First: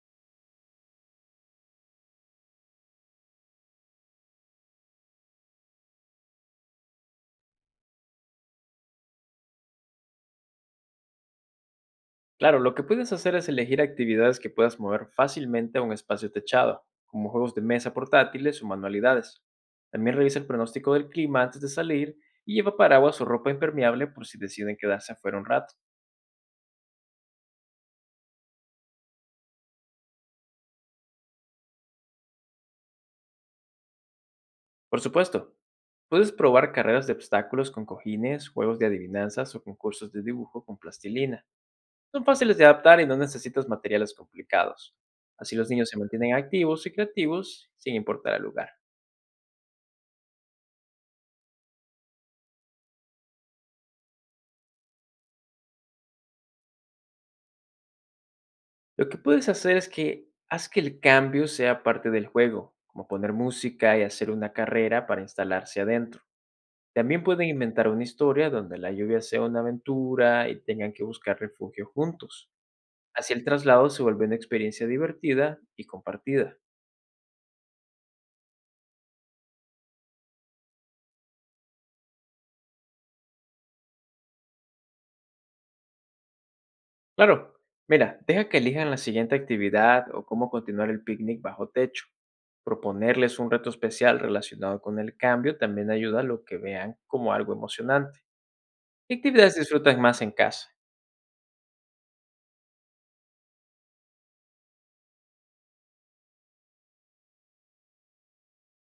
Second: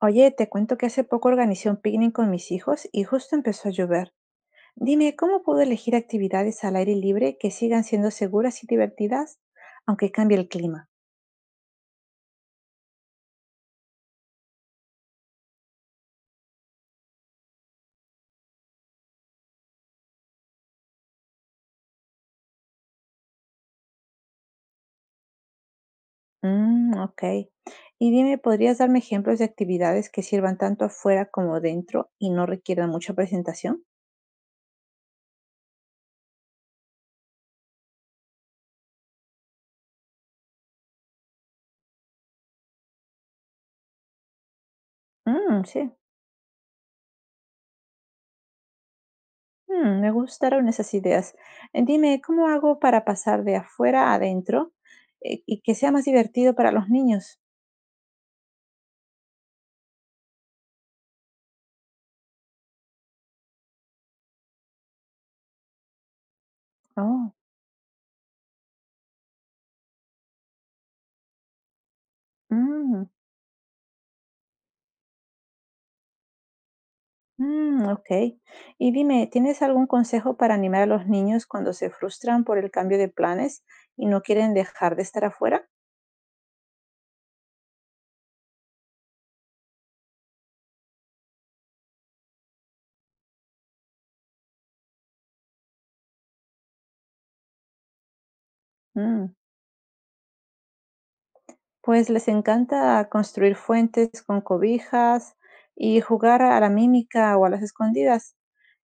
Oye, te cuento que hace poco organicé un picnic con mis hijos y justo empezó a llover. Dime, ¿cómo puedo elegir actividades al aire libre que sigan siendo seguras y divertidas, aunque cambie el clima? Claro, lo que puedes hacer es elegir actividades que puedas mover fácilmente a un espacio techado, como juegos de mesa portátiles o manualidades. También revisa el pronóstico del clima antes de salir y lleva paraguas o ropa impermeable por si deciden quedarse afuera un rato. Mm, ok. Y dime, ¿podrías darme ejemplos de actividades que sirvan tanto afuera como dentro y no requieran mucha presentación? Por supuesto, puedes probar carreras de obstáculos con cojines, juegos de adivinanzas o concursos de dibujo con plastilina. Son fáciles de adaptar y no necesitas materiales complicados. Así Mm, los niños sí. se mantienen activos y creativos sin importar el lugar. Mm, me gustaron esas ideas. Dime, ¿cómo hago para pasar de afuera a adentro, y que sea más divertido para los niños? Lo que puedes hacer es que haz que el cambio sea parte del juego, como poner música y hacer una carrera para instalarse adentro. También Oh, pueden inventar una historia donde la lluvia sea una aventura y tengan que buscar refugio juntos. mm. Así el traslado se vuelve una experiencia divertida y compartida. Mm, ok. Y dime, ¿tienes algún consejo para animar a los niños cuando se frustran por el cambio de planes y no quieren dejar de estar afuera? Claro, mira, deja que elijan la siguiente actividad o cómo continuar el picnic bajo techo. Proponerles un reto especial relacionado con el cambio también ayuda a lo que vean como algo emocionante. ¿Qué Mm. actividades disfrutan más en casa? Pues les encanta construir fuentes con cobijas y jugar a la mímica o a las escondidas.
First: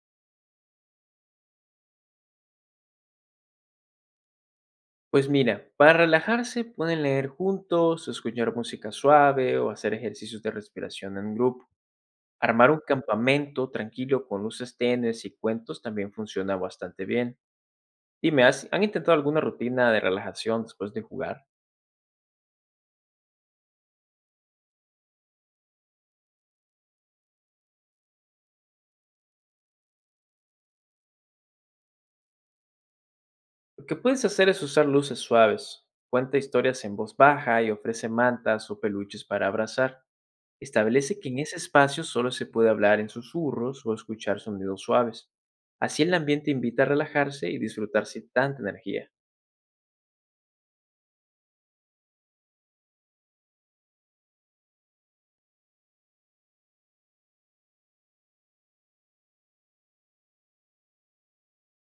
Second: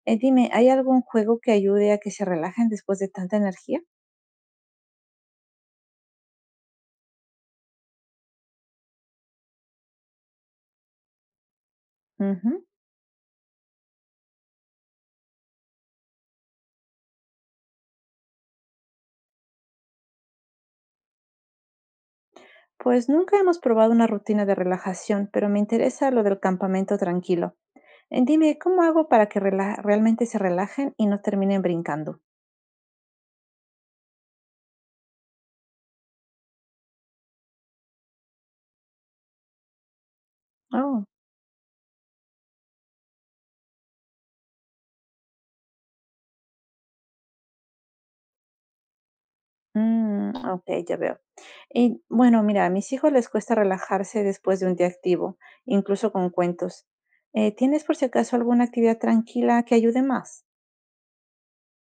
Dime, ¿hay algún juego que ayude a que se relajen después de tanta energía? Pues mira, para relajarse pueden leer juntos, escuchar música suave o hacer ejercicios de respiración en grupo. Ujú. Armar un campamento tranquilo con luces tenues y cuentos también funciona bastante bien. Dime, ¿han intentado alguna rutina de relajación después de jugar? Pues nunca hemos probado una rutina de relajación, pero me interesa lo del campamento tranquilo. Dime, ¿cómo hago para que realmente se relajen y no terminen brincando? Lo que puedes hacer es usar luces suaves. Cuenta historias en voz baja y ofrece mantas o peluches para abrazar. Oh, Establece que en ese espacio solo se puede hablar en susurros o escuchar sonidos suaves. Así el ambiente invita a relajarse y disfrutar sin tanta energía. mm, okey, ya veo. Y bueno, mira, a mis hijos les cuesta relajarse después de un día activo, incluso con cuentos. ¿Tienes por si acaso alguna actividad tranquila que ayude más?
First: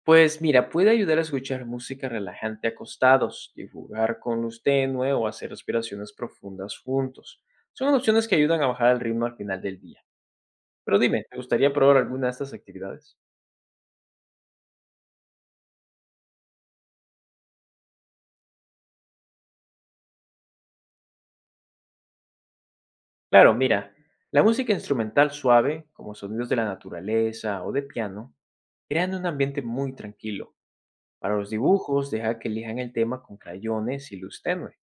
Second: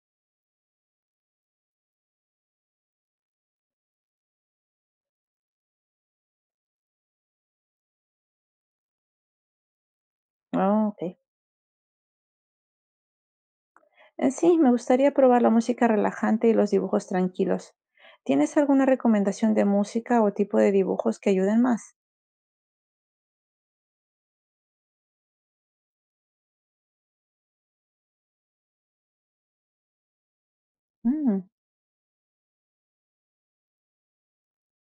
Pues mira, puede ayudar a escuchar música relajante acostados, dibujar con luz tenue o hacer respiraciones profundas juntos. Son opciones que ayudan a bajar el ritmo al final del día. Ah, Pero okey. dime, ¿te gustaría probar alguna de estas actividades? Sí, me gustaría probar la música relajante y los dibujos tranquilos. ¿Tienes alguna recomendación de música o tipo de dibujos que ayuden más? Claro, mira, la música instrumental suave, como sonidos de la naturaleza o de piano, crean un ambiente muy tranquilo. Para Mm, los dibujos, deja que elijan el tema con crayones y luz tenue.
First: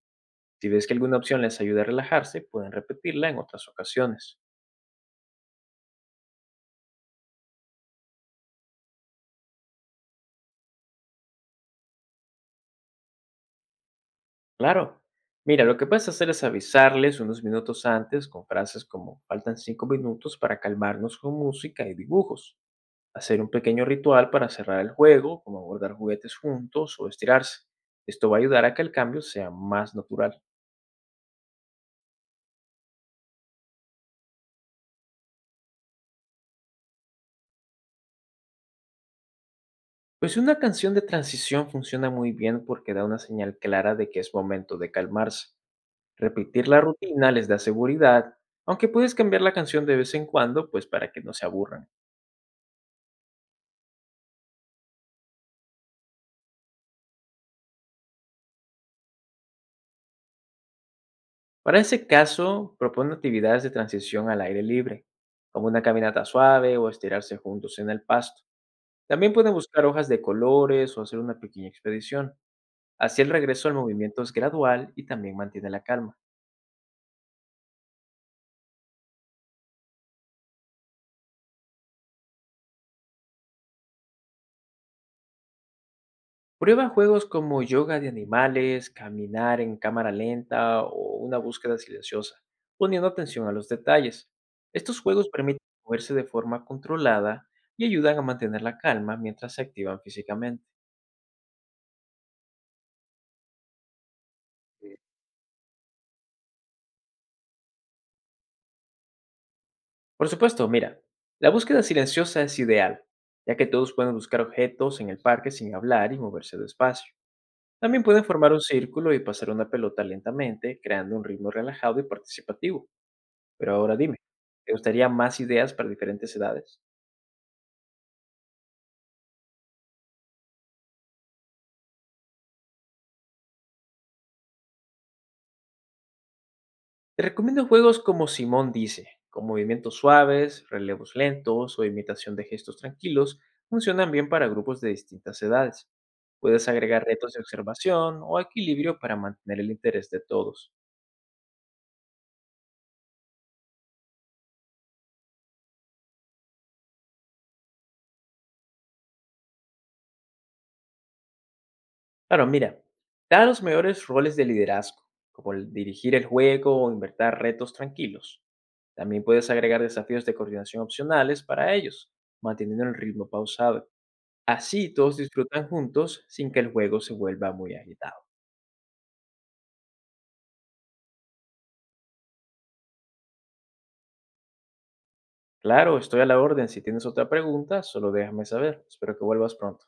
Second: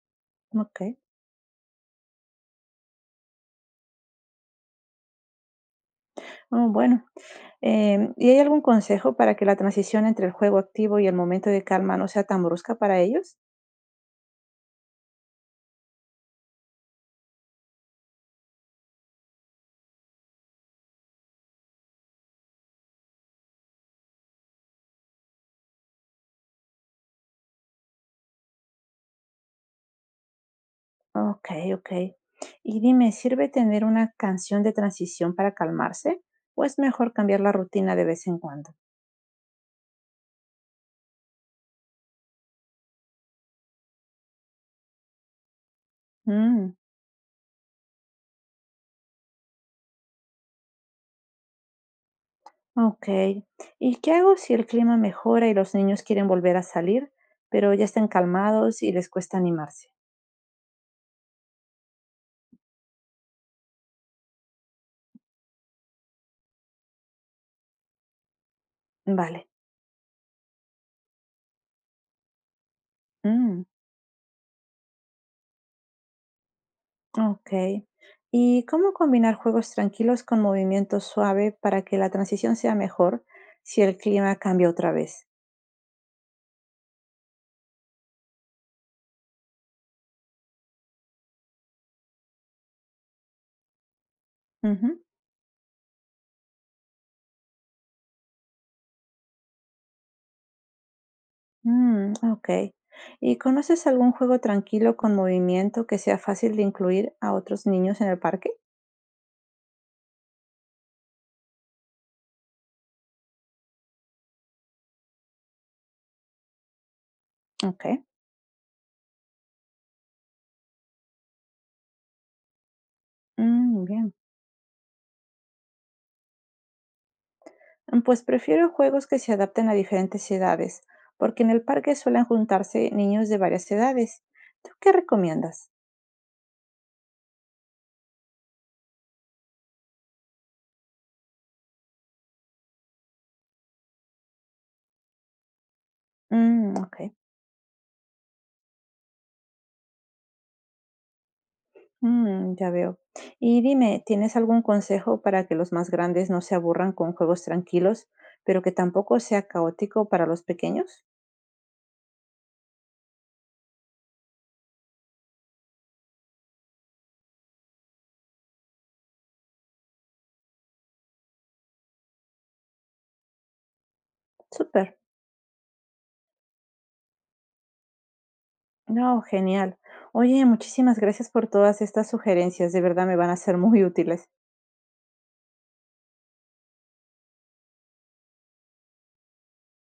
Si ves que okey. alguna opción les ayuda a relajarse, pueden repetirla en otras ocasiones. Oh, bueno. ¿Y hay algún consejo para que la transición entre el juego activo y el momento de calma no sea tan brusca para ellos? Claro. Mira, lo que puedes hacer es avisarles unos minutos antes con frases como faltan 5 minutos para calmarnos con música y dibujos. Hacer un pequeño ritual para cerrar el juego, como abordar juguetes juntos o estirarse. Esto va a ayudar a que el cambio sea más natural. Okey, okey. Y dime, ¿sirve tener una canción de transición para calmarse, o es mejor cambiar la rutina de vez en cuando? Pues una canción de transición funciona muy bien porque da una señal clara de que es momento de calmarse. Repetir Mm, la rutina les da seguridad, aunque puedes cambiar la canción de vez en cuando, pues para que no se aburran. okey. ¿Y qué hago si el clima mejora y los niños quieren volver a salir, pero ya están calmados y les cuesta animarse? Para ese caso, propone actividades de transición al aire libre, como una caminata suave o estirarse juntos en el pasto. También Vale. pueden buscar hojas de colores o hacer una pequeña expedición. Así el Mm, regreso al movimiento es gradual y también mantiene la calma. okey. ¿Y cómo combinar juegos tranquilos con movimiento suave para que la transición sea mejor si el clima cambia otra vez? Prueba juegos como yoga de animales, caminar en cámara lenta o una búsqueda silenciosa, poniendo atención a los detalles. Estos Ujú. juegos permiten moverse de forma controlada y ayudan a mantener la calma mientras se activan físicamente. Mm, ok. ¿Y conoces algún juego tranquilo con movimiento que sea fácil de incluir a otros niños en el parque? Por supuesto, mira, la búsqueda silenciosa es ideal, ya que todos pueden buscar objetos en el parque sin hablar y moverse despacio. Ok. También pueden formar un círculo y pasar una pelota lentamente, creando un ritmo relajado y participativo. Pero Mm, ahora bien. dime, ¿te gustaría más ideas para diferentes edades? Mm, pues prefiero juegos que se adapten a diferentes edades, porque en el parque suelen juntarse niños de varias edades. ¿Tú qué recomiendas? Te recomiendo juegos como Simón dice, con movimientos suaves, relevos lentos o imitación de gestos tranquilos, funcionan bien para grupos de distintas edades. Puedes Mm, ok. agregar retos de observación o equilibrio para mantener el interés de todos. Mm, ya veo. Y dime, ¿tienes algún consejo para que los más grandes no se aburran con juegos tranquilos, pero que tampoco sea caótico para los pequeños? Claro, mira, da los mejores roles de liderazgo, como el dirigir el juego o inventar retos tranquilos. También puedes agregar desafíos de coordinación opcionales para ellos, manteniendo el ritmo pausado. Súper. Así todos disfrutan juntos sin que el juego se vuelva muy agitado. No, genial. Oye, muchísimas gracias por todas estas sugerencias, de verdad me van a ser muy útiles. Claro, estoy a la orden. Si tienes otra pregunta, solo déjame saber. Espero que vuelvas pronto.